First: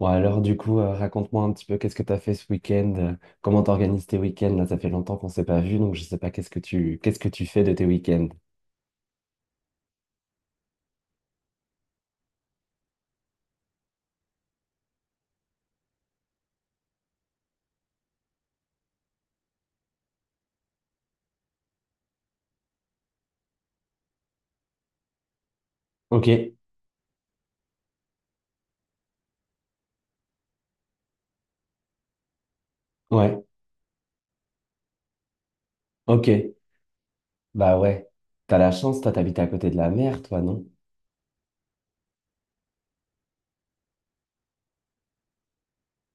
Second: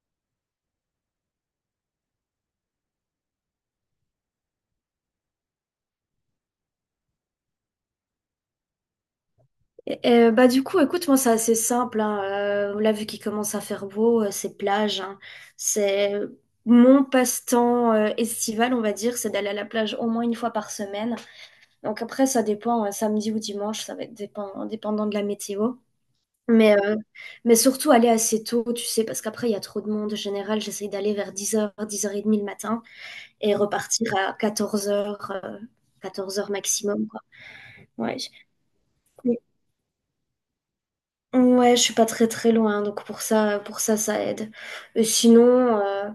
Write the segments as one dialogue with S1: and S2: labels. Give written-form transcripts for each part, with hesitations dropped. S1: Bon, alors du coup, raconte-moi un petit peu qu'est-ce que tu as fait ce week-end, comment t'organises tes week-ends, là ça fait longtemps qu'on s'est pas vu, donc je sais pas qu'est-ce que tu fais de tes week-ends.
S2: Bah du coup, écoute, moi c'est assez simple. Hein. Là, vu qu'il commence à faire beau, c'est plage, hein. C'est mon passe-temps estival, on va dire, c'est d'aller à la plage au moins une fois par semaine. Donc après, ça dépend, samedi ou dimanche, ça va être dépendant de la météo.
S1: Ok,
S2: Mais, euh, mais surtout aller assez tôt, tu sais, parce qu'après, il y a trop de monde. En général, j'essaye d'aller vers 10h, 10h30 le matin
S1: ouais,
S2: et repartir à 14h,
S1: ok,
S2: quatorze heures maximum, quoi.
S1: bah ouais,
S2: Ouais.
S1: t'as la chance, toi t'habites à côté de la mer, toi, non?
S2: Ouais, je suis pas très très loin, hein, donc pour ça, ça aide. Et sinon, euh,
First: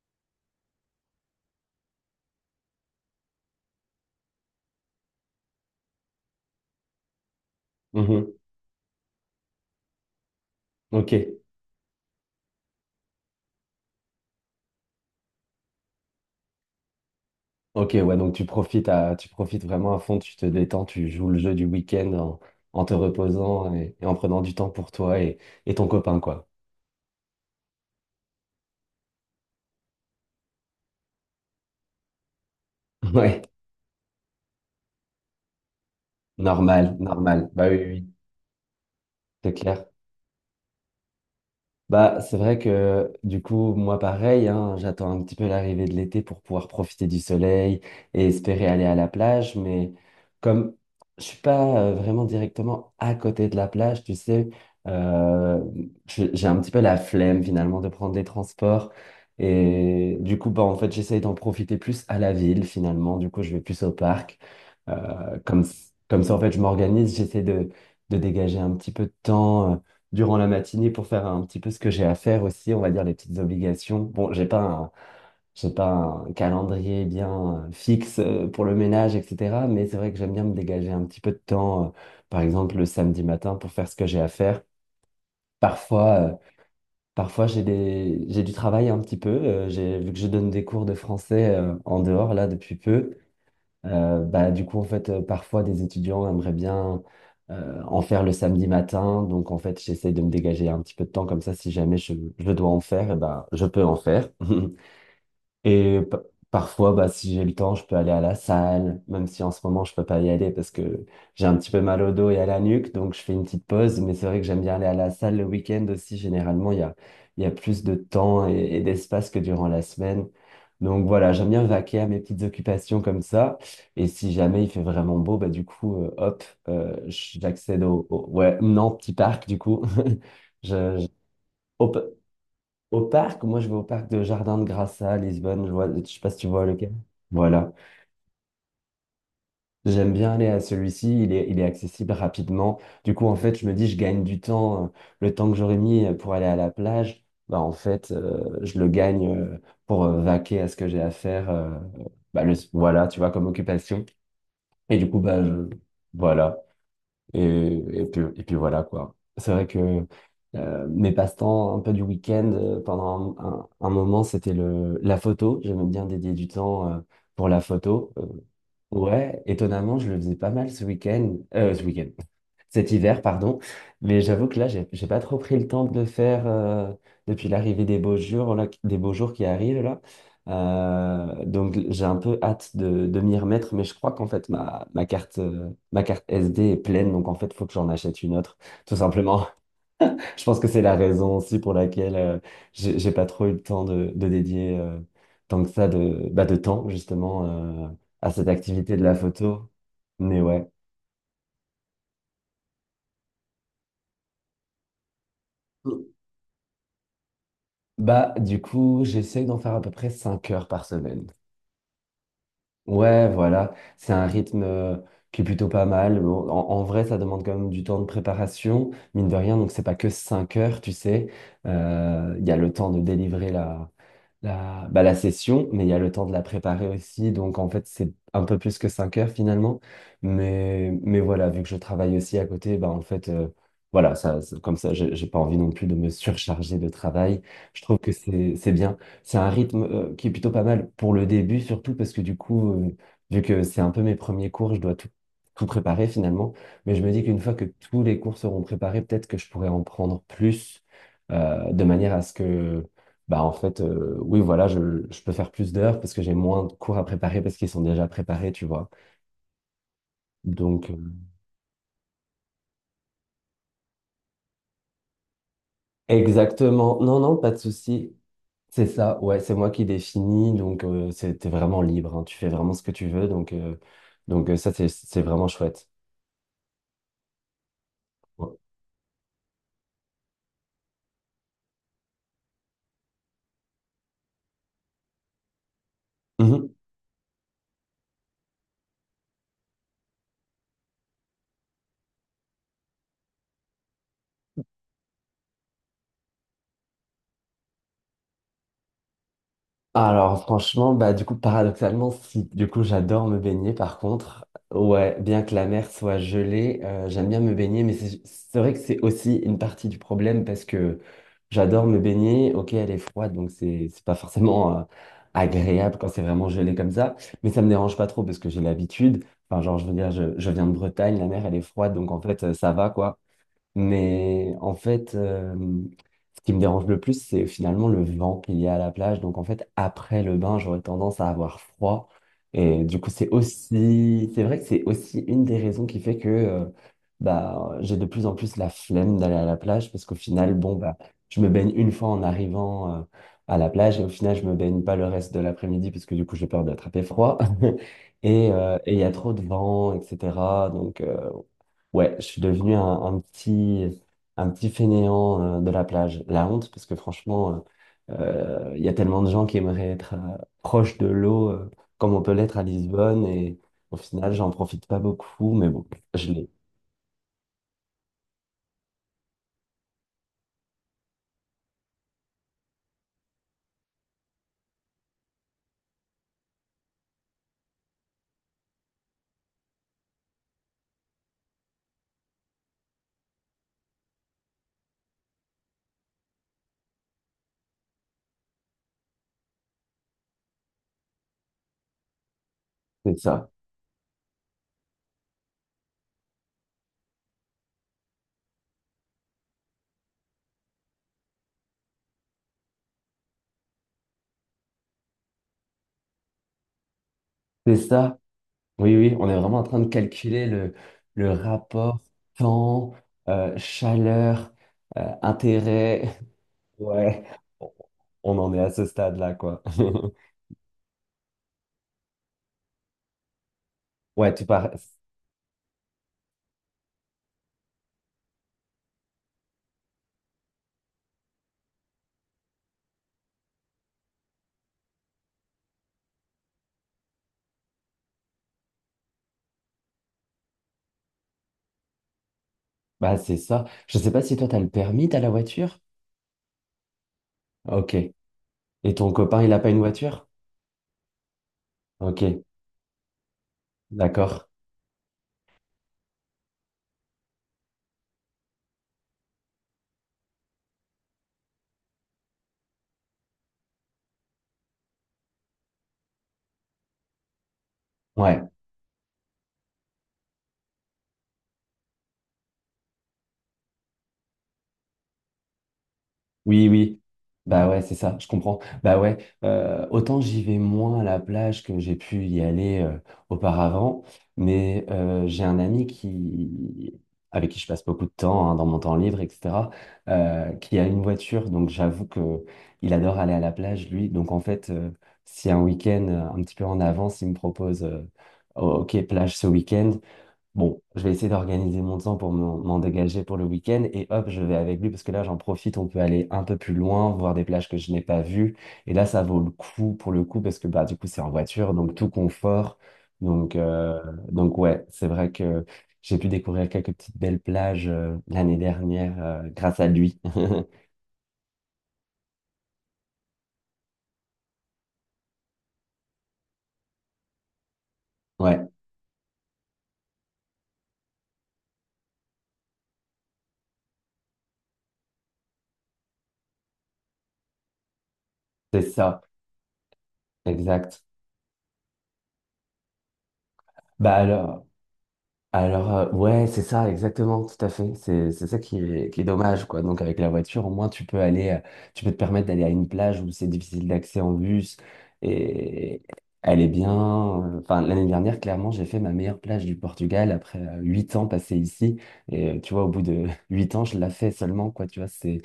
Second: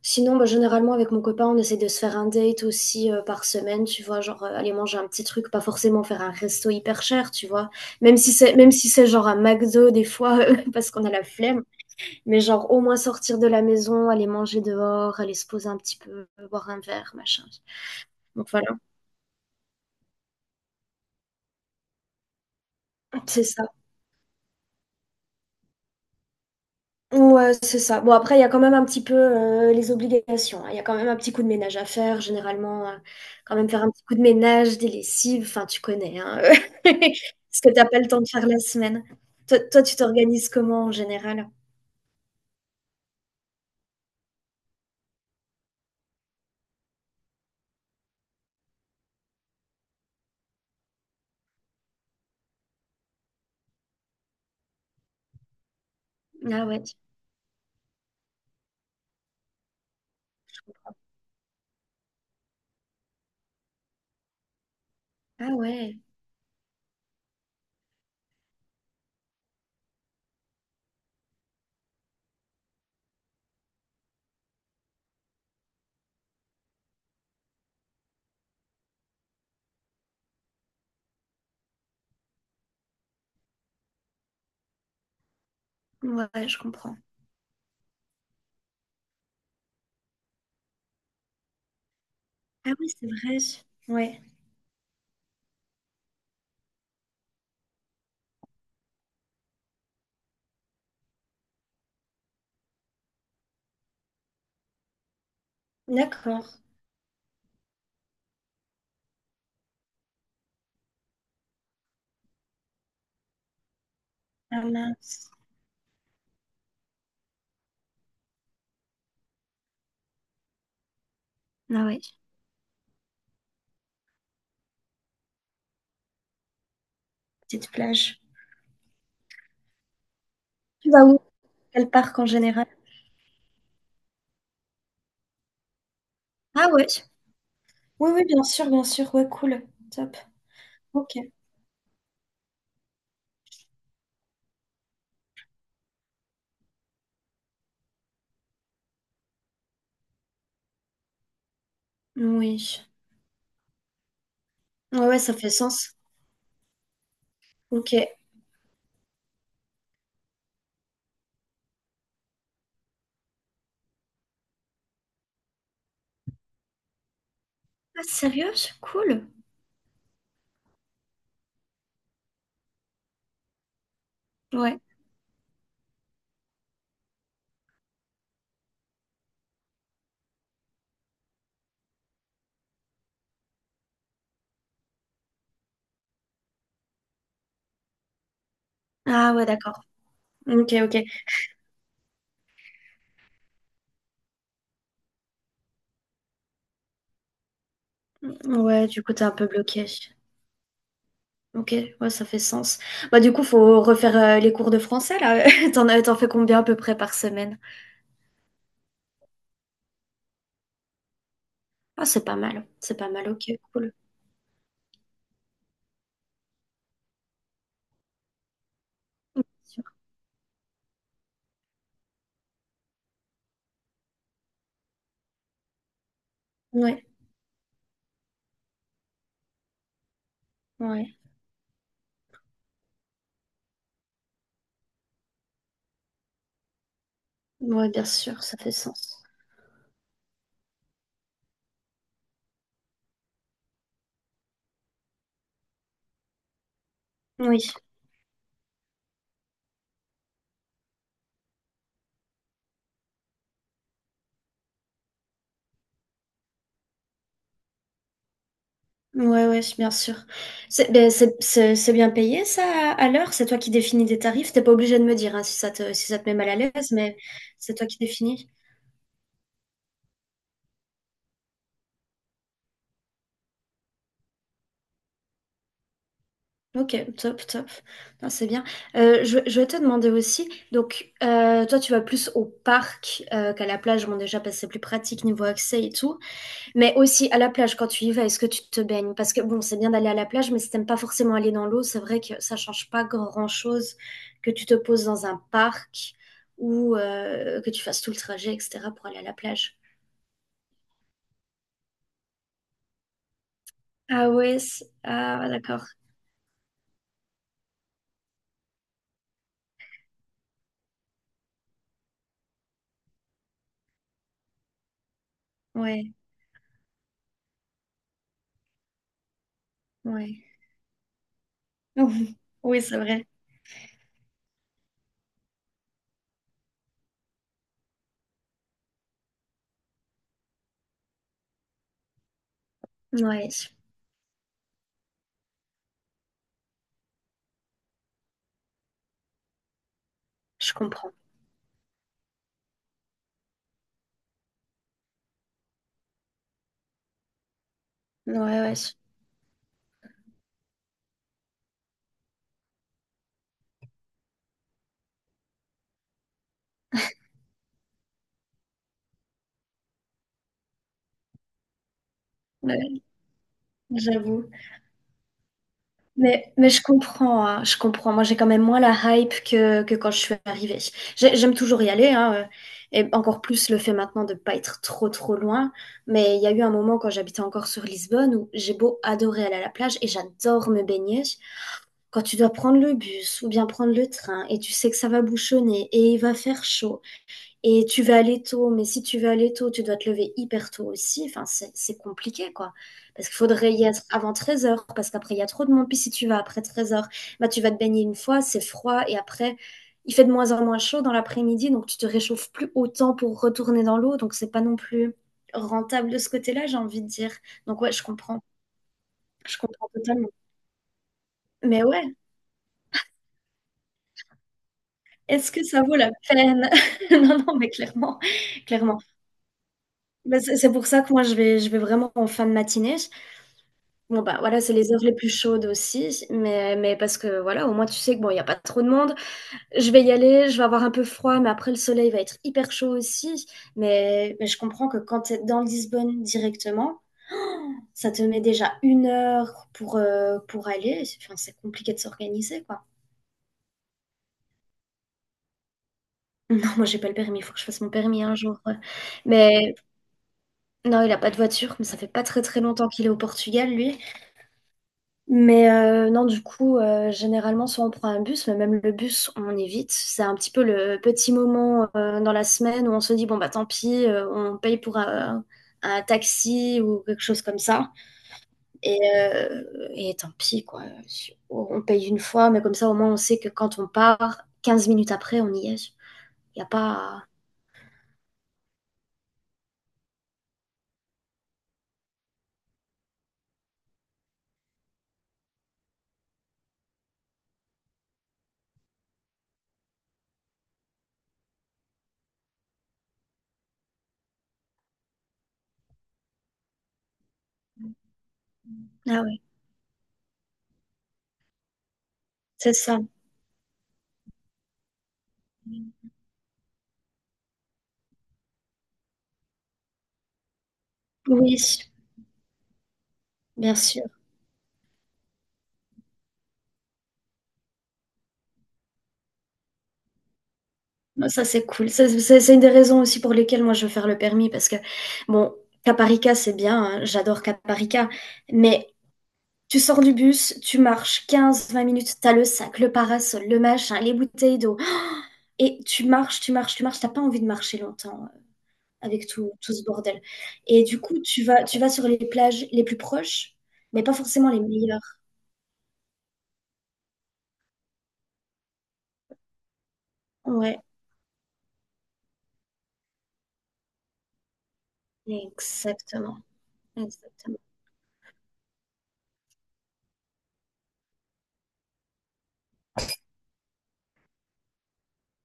S2: sinon, bah, généralement avec mon copain, on essaie de se faire un date aussi par semaine, tu vois, genre aller manger un petit truc, pas forcément faire un resto hyper cher, tu vois. Même
S1: Mhm.
S2: si c'est, même si c'est genre un McDo des fois, parce qu'on a
S1: Ok,
S2: la flemme, mais genre au moins sortir de la maison, aller manger dehors, aller se poser un petit peu, boire un verre, machin.
S1: ok, ouais, donc
S2: Donc voilà,
S1: tu profites vraiment à fond, tu te détends, tu joues le jeu du week-end en, te
S2: c'est ça.
S1: reposant et en prenant du temps pour toi et ton copain, quoi.
S2: Ouais, c'est ça. Bon, après, il y a quand même un petit peu les obligations, hein. Il y a quand même un petit coup de ménage à faire, généralement.
S1: Ouais,
S2: Quand même faire un petit coup de ménage, des lessives, enfin, tu connais, hein,
S1: normal, normal,
S2: ce
S1: bah
S2: que
S1: oui,
S2: t'as
S1: oui,
S2: pas le
S1: oui,
S2: temps de faire la semaine.
S1: c'est
S2: Toi,
S1: clair.
S2: tu t'organises comment en général?
S1: Bah, c'est vrai que du coup, moi pareil, hein, j'attends un petit peu l'arrivée de l'été pour pouvoir profiter du soleil et espérer aller à la plage, mais comme je suis pas vraiment directement à côté de la plage, tu sais, euh, j'ai un
S2: Ah
S1: petit peu
S2: ouais.
S1: la flemme finalement de prendre des transports. Et du coup, bah, en fait, j'essaye d'en profiter plus à la ville finalement. Du coup, je vais plus au parc. Euh,
S2: Ah
S1: comme,
S2: ouais.
S1: comme ça, en fait, je m'organise, j'essaie de dégager un petit peu de temps, durant la matinée pour faire un petit peu ce que j'ai à faire aussi, on va dire les petites obligations. Bon, j'ai pas un calendrier bien fixe pour le ménage, etc. Mais c'est vrai que j'aime bien me dégager un petit peu de temps, par exemple le samedi matin pour faire ce que j'ai à faire. Parfois, euh,
S2: Ouais, je comprends.
S1: Parfois j'ai du travail un petit peu. Vu que je donne des cours de français en dehors là
S2: Ah
S1: depuis
S2: oui, c'est
S1: peu.
S2: vrai. Ouais.
S1: Bah, du coup, en fait, parfois, des étudiants aimeraient bien en faire le samedi matin. Donc, en fait, j'essaie de me dégager un petit peu de temps. Comme ça, si jamais je dois en faire, eh ben, je peux en faire. Et
S2: D'accord.
S1: parfois, bah, si j'ai le temps, je peux aller à la salle, même si en ce moment, je peux pas y aller parce que j'ai un petit peu mal au dos et à la nuque, donc je fais une petite pause. Mais c'est vrai que j'aime
S2: Ah
S1: bien aller à la
S2: mince.
S1: salle le week-end aussi. Généralement, il y a plus de temps et d'espace que durant la semaine. Donc voilà, j'aime bien
S2: Ah
S1: vaquer
S2: ouais.
S1: à mes petites occupations comme ça. Et si jamais il fait vraiment beau, bah, du coup, hop,
S2: Petite
S1: j'accède
S2: plage.
S1: ouais, non, petit parc, du coup.
S2: Tu
S1: Je,
S2: vas
S1: je-
S2: où? Quel
S1: Hop
S2: parc en général?
S1: au parc, moi je vais au parc de Jardin de Grassa à Lisbonne, je vois, je sais pas si tu vois
S2: Ah ouais.
S1: lequel. Voilà.
S2: Oui, oui, bien sûr, bien sûr. Ouais, cool.
S1: J'aime
S2: Top.
S1: bien aller à
S2: Ok.
S1: celui-ci, il est accessible rapidement. Du coup, en fait, je me dis, je gagne du temps. Le temps que j'aurais mis pour aller à la plage, bah en fait, je le gagne euh, pour vaquer à ce que j'ai à faire.
S2: Oui.
S1: Voilà, tu vois, comme occupation. Et
S2: Ouais,
S1: du coup,
S2: ouais, ça
S1: bah,
S2: fait sens.
S1: voilà. Et,
S2: Ok.
S1: et
S2: Ah,
S1: puis, et puis voilà, quoi. C'est vrai que mes passe-temps un peu du week-end, pendant un moment, c'était la photo. J'aimais bien dédier du temps pour la photo.
S2: sérieux? C'est cool.
S1: Ouais, étonnamment, je le faisais pas mal ce week-end. Ce week-end. Cet hiver, pardon. Mais j'avoue que là,
S2: Ouais.
S1: j'ai pas trop pris le temps de le faire depuis l'arrivée des beaux jours, là, des beaux jours qui arrivent là. Donc j'ai un peu hâte de, m'y remettre, mais je crois qu'en fait ma carte SD est pleine, donc en fait faut que j'en achète une autre, tout
S2: Ah
S1: simplement.
S2: ouais, d'accord.
S1: Je pense que
S2: Ok,
S1: c'est la
S2: ok.
S1: raison aussi pour laquelle j'ai pas trop eu le temps de dédier tant que ça de temps justement à cette
S2: Ouais,
S1: activité
S2: du
S1: de
S2: coup,
S1: la
S2: t'es un peu
S1: photo.
S2: bloqué.
S1: Mais ouais.
S2: Ok, ouais, ça fait sens. Bah, du coup, faut refaire les cours de français, là. T'en fais combien à peu près par semaine?
S1: Bah, du coup, j'essaye d'en faire à peu près 5 heures par semaine.
S2: Ah, c'est pas mal. C'est pas
S1: Ouais,
S2: mal, ok,
S1: voilà,
S2: cool.
S1: c'est un rythme qui est plutôt pas mal. Bon, en vrai, ça demande quand même du temps de préparation, mine de
S2: Bien
S1: rien, donc c'est
S2: sûr.
S1: pas que 5 heures, tu sais. Il y a le temps de délivrer la session, mais il y a le temps de la préparer
S2: Ouais,
S1: aussi, donc en fait, c'est un peu plus que 5 heures finalement. Mais,
S2: ouais.
S1: mais voilà, vu que je travaille aussi à côté, bah, en fait, voilà, comme ça, j'ai pas envie non plus de me surcharger de travail. Je
S2: Ouais,
S1: trouve
S2: bien
S1: que
S2: sûr,
S1: c'est
S2: ça
S1: c'est
S2: fait
S1: bien.
S2: sens.
S1: C'est un rythme qui est plutôt pas mal pour le début, surtout parce que du coup, vu que c'est un peu mes premiers cours, je dois tout préparer finalement. Mais je me dis qu'une fois
S2: Oui.
S1: que tous les cours seront préparés, peut-être que je pourrais en prendre plus de manière à ce que, bah en fait, oui, voilà, je peux faire plus d'heures parce que j'ai moins de cours à préparer parce qu'ils sont déjà préparés, tu vois.
S2: Ouais, ouais, bien sûr.
S1: Donc,
S2: C'est ben, c'est bien payé, ça, à l'heure? C'est toi qui définis des tarifs. T'es pas obligé de me dire hein, si ça te met mal à l'aise,
S1: exactement.
S2: mais
S1: Non, non, pas de
S2: c'est toi qui
S1: souci.
S2: définis.
S1: C'est ça, ouais, c'est moi qui définis, donc t'es vraiment libre, hein, tu fais vraiment ce que tu veux, donc, ça c'est vraiment chouette.
S2: Ok, top, top. Non, c'est bien. Je vais te demander aussi, donc, toi, tu vas plus au parc qu'à la plage. Bon, déjà, parce que c'est plus pratique niveau accès et tout.
S1: Ouais.
S2: Mais aussi à la plage, quand tu y vas, est-ce que tu te baignes? Parce que bon, c'est bien d'aller à la plage, mais si t'aimes pas forcément aller dans l'eau, c'est vrai que ça change pas grand-chose que tu te poses dans un parc ou que tu fasses tout le trajet, etc., pour aller à la plage.
S1: Alors franchement, bah du coup paradoxalement, si du coup j'adore me baigner par
S2: Ah
S1: contre,
S2: ouais,
S1: ouais, bien
S2: ah
S1: que la
S2: d'accord.
S1: mer soit gelée, j'aime bien me baigner, mais c'est vrai que c'est aussi une partie du problème parce que j'adore me baigner, ok elle est froide donc c'est pas forcément agréable quand
S2: Ouais,
S1: c'est vraiment gelé comme ça, mais ça me dérange pas trop parce que j'ai l'habitude, enfin genre je veux dire je,
S2: ouais.
S1: je viens de Bretagne, la mer elle est froide donc en fait ça
S2: Oui,
S1: va
S2: c'est
S1: quoi.
S2: vrai.
S1: Mais en fait, ce qui me dérange le plus, c'est finalement le vent qu'il y a à la plage. Donc en fait, après le bain, j'aurais tendance à avoir froid. Et du coup, c'est
S2: Ouais,
S1: aussi, c'est vrai que c'est aussi une des raisons qui fait que bah, j'ai de plus en plus la flemme d'aller à la plage parce qu'au final,
S2: je
S1: bon, bah,
S2: comprends.
S1: je me baigne une fois en arrivant à la plage et au final, je me baigne pas le reste de l'après-midi parce que du coup, j'ai peur d'attraper froid.
S2: Ouais,
S1: Et
S2: ouais,
S1: euh, et il y a trop de vent, etc. Donc, euh, Ouais, je suis devenu un petit fainéant de la plage. La honte, parce que franchement, il y a tellement de gens qui aimeraient être proche de l'eau, comme on peut l'être à
S2: ouais,
S1: Lisbonne, et au final,
S2: j'avoue.
S1: j'en profite pas beaucoup, mais bon, je l'ai.
S2: Mais je comprends, hein, je comprends. Moi, j'ai quand même moins la hype que quand je suis arrivée. J'aime toujours y aller, hein, et encore plus le fait maintenant de pas être trop, trop loin. Mais il y a eu un moment quand j'habitais encore sur Lisbonne où j'ai beau adorer aller à la plage et j'adore me baigner. Quand tu dois prendre le bus ou bien prendre le train et tu sais que ça va bouchonner et il va faire chaud et tu vas aller tôt, mais si tu veux aller tôt, tu dois te lever hyper tôt aussi. Enfin, c'est compliqué, quoi.
S1: C'est
S2: Parce qu'il
S1: ça.
S2: faudrait y être avant 13h, parce qu'après, il y a trop de monde. Puis si tu vas après 13h, bah, tu vas te baigner une fois, c'est froid. Et après, il fait de moins en moins chaud dans l'après-midi, donc tu te réchauffes plus autant pour retourner dans l'eau. Donc, c'est pas non plus rentable de ce côté-là, j'ai envie de dire.
S1: C'est
S2: Donc, ouais, je
S1: ça.
S2: comprends.
S1: Oui, oui, on est
S2: Je
S1: vraiment en train
S2: comprends
S1: de
S2: totalement.
S1: calculer le
S2: Mais
S1: rapport
S2: ouais,
S1: temps, chaleur,
S2: est-ce que ça vaut
S1: intérêt.
S2: la peine?
S1: Ouais,
S2: Non, non, mais
S1: on
S2: clairement,
S1: on en est à ce
S2: clairement.
S1: stade-là, quoi.
S2: Bah, c'est pour ça que moi, je vais vraiment en fin de matinée. Bon
S1: Ouais,
S2: bah
S1: tu
S2: voilà,
S1: pars.
S2: c'est les heures les plus chaudes aussi, mais parce que voilà, au moins tu sais que bon, il n'y a pas trop de monde, je vais y aller, je vais avoir un peu froid, mais après le soleil va être hyper chaud aussi. Mais je comprends que quand tu es dans Lisbonne directement, ça te met déjà une heure pour aller. Enfin, c'est compliqué de s'organiser, quoi.
S1: Bah, c'est ça. Je sais pas si toi, t'as le permis, t'as la voiture?
S2: Non, moi j'ai pas le permis, il faut que je fasse mon
S1: Ok.
S2: permis un jour. Ouais.
S1: Et ton copain, il a pas
S2: Mais
S1: une voiture?
S2: non, il a pas de voiture, mais ça fait pas très
S1: Ok,
S2: très longtemps qu'il est au Portugal, lui.
S1: d'accord.
S2: Mais non, du coup, généralement, soit on prend un bus, mais même le bus, on évite. C'est un petit peu le petit moment dans la semaine où on se dit, bon, bah tant pis, on paye pour un taxi ou quelque chose comme ça.
S1: Ouais.
S2: Et, euh, et tant pis, quoi. On paye une fois, mais comme ça, au moins, on sait que quand on part, 15 minutes après, on y est. Il n'y a
S1: Oui, oui.
S2: pas...
S1: Bah ouais, c'est ça, je comprends. Bah ouais, autant j'y vais moins à la plage que j'ai pu y aller auparavant, mais j'ai un ami avec qui je passe beaucoup de temps hein, dans mon temps libre, etc., qui a une voiture, donc j'avoue que il adore aller à la plage, lui. Donc en fait, si un week-end un petit peu en avance, il me propose, Oh, ok,
S2: Ah
S1: plage
S2: oui,
S1: ce week-end, Bon, je vais essayer d'organiser mon temps pour m'en
S2: c'est
S1: m'en
S2: ça.
S1: dégager pour le week-end et hop, je vais avec lui parce que là, j'en profite, on peut aller un peu plus loin, voir des plages que je n'ai pas vues. Et là, ça vaut le coup pour le coup parce que bah, du coup, c'est en
S2: Oui,
S1: voiture, donc tout confort. Donc,
S2: bien
S1: euh,
S2: sûr.
S1: donc, ouais, c'est vrai que j'ai pu découvrir quelques petites belles plages l'année dernière grâce à lui.
S2: Non, ça, c'est cool. Ça, c'est une des raisons aussi pour lesquelles moi je veux faire le permis parce que, bon, Caparica, c'est bien, hein, j'adore Caparica,
S1: Ouais,
S2: mais tu sors du bus, tu marches 15-20 minutes, t'as le sac, le parasol, le machin, les bouteilles d'eau, et tu marches, tu marches, tu marches, t'as pas envie de marcher longtemps
S1: c'est ça,
S2: avec tout, tout ce bordel. Et du
S1: exact.
S2: coup, tu vas sur les plages les plus proches, mais pas
S1: Bah
S2: forcément les
S1: alors.
S2: meilleures.
S1: Alors, ouais, c'est ça, exactement, tout à fait. C'est ça qui est, dommage, quoi. Donc, avec la voiture, au
S2: Ouais,
S1: moins, tu peux te permettre d'aller à une plage où c'est difficile d'accès en bus. Et
S2: exactement.
S1: elle est bien.
S2: Exactement.
S1: Enfin, l'année dernière, clairement, j'ai fait ma meilleure plage du Portugal après 8 ans passés ici. Tu vois, au bout de 8 ans, je la fais seulement, quoi. Tu vois, c'est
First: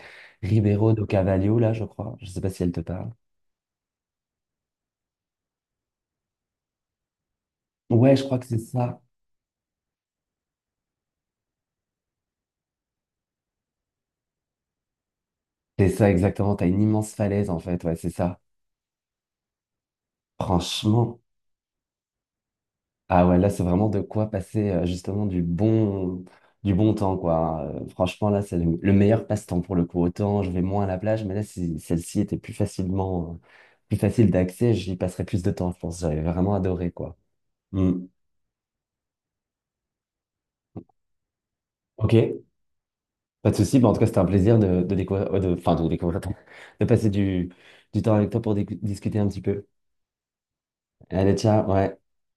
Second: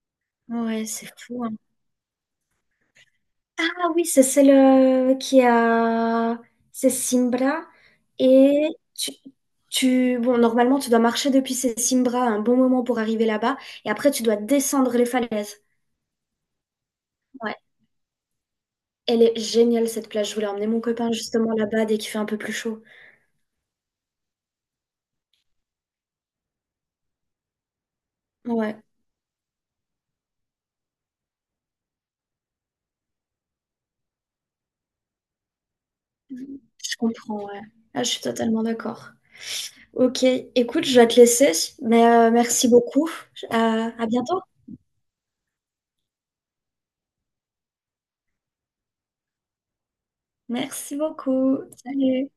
S2: Ouais,
S1: Ribeiro do
S2: c'est fou, hein.
S1: Cavalho, là, je crois. Je sais pas si elle te parle.
S2: Ah oui, c'est celle qui a... C'est Simbra.
S1: Ouais, je crois que c'est
S2: Et
S1: ça.
S2: tu, tu... Bon, normalement, tu dois marcher depuis ces Simbra un bon moment pour arriver là-bas. Et après, tu dois descendre les falaises.
S1: C'est ça, exactement. T'as une immense falaise,
S2: Ouais.
S1: en fait. Ouais, c'est ça.
S2: Elle est géniale, cette plage. Je voulais emmener mon copain
S1: Franchement.
S2: justement là-bas dès qu'il fait un peu plus chaud.
S1: Ah ouais, là, c'est vraiment de quoi passer justement du bon temps, quoi. Franchement, là, c'est le,
S2: Ouais,
S1: le meilleur passe-temps pour le coup. Autant, je vais moins à la plage, mais là, si celle-ci était plus facile d'accès, j'y passerais plus de temps, je pense. J'avais vraiment adoré,
S2: je
S1: quoi.
S2: comprends, ouais. Ah,
S1: Hmm.
S2: je suis totalement d'accord. Ok, écoute, je vais te laisser. Mais
S1: Ok,
S2: merci beaucoup.
S1: pas de souci. Bah,
S2: à
S1: en tout cas,
S2: à
S1: c'était un
S2: bientôt.
S1: plaisir de, découvrir, de, enfin, de de passer du temps avec toi pour discuter un petit peu.
S2: Merci
S1: Allez,
S2: beaucoup.
S1: ciao, ouais.
S2: Salut.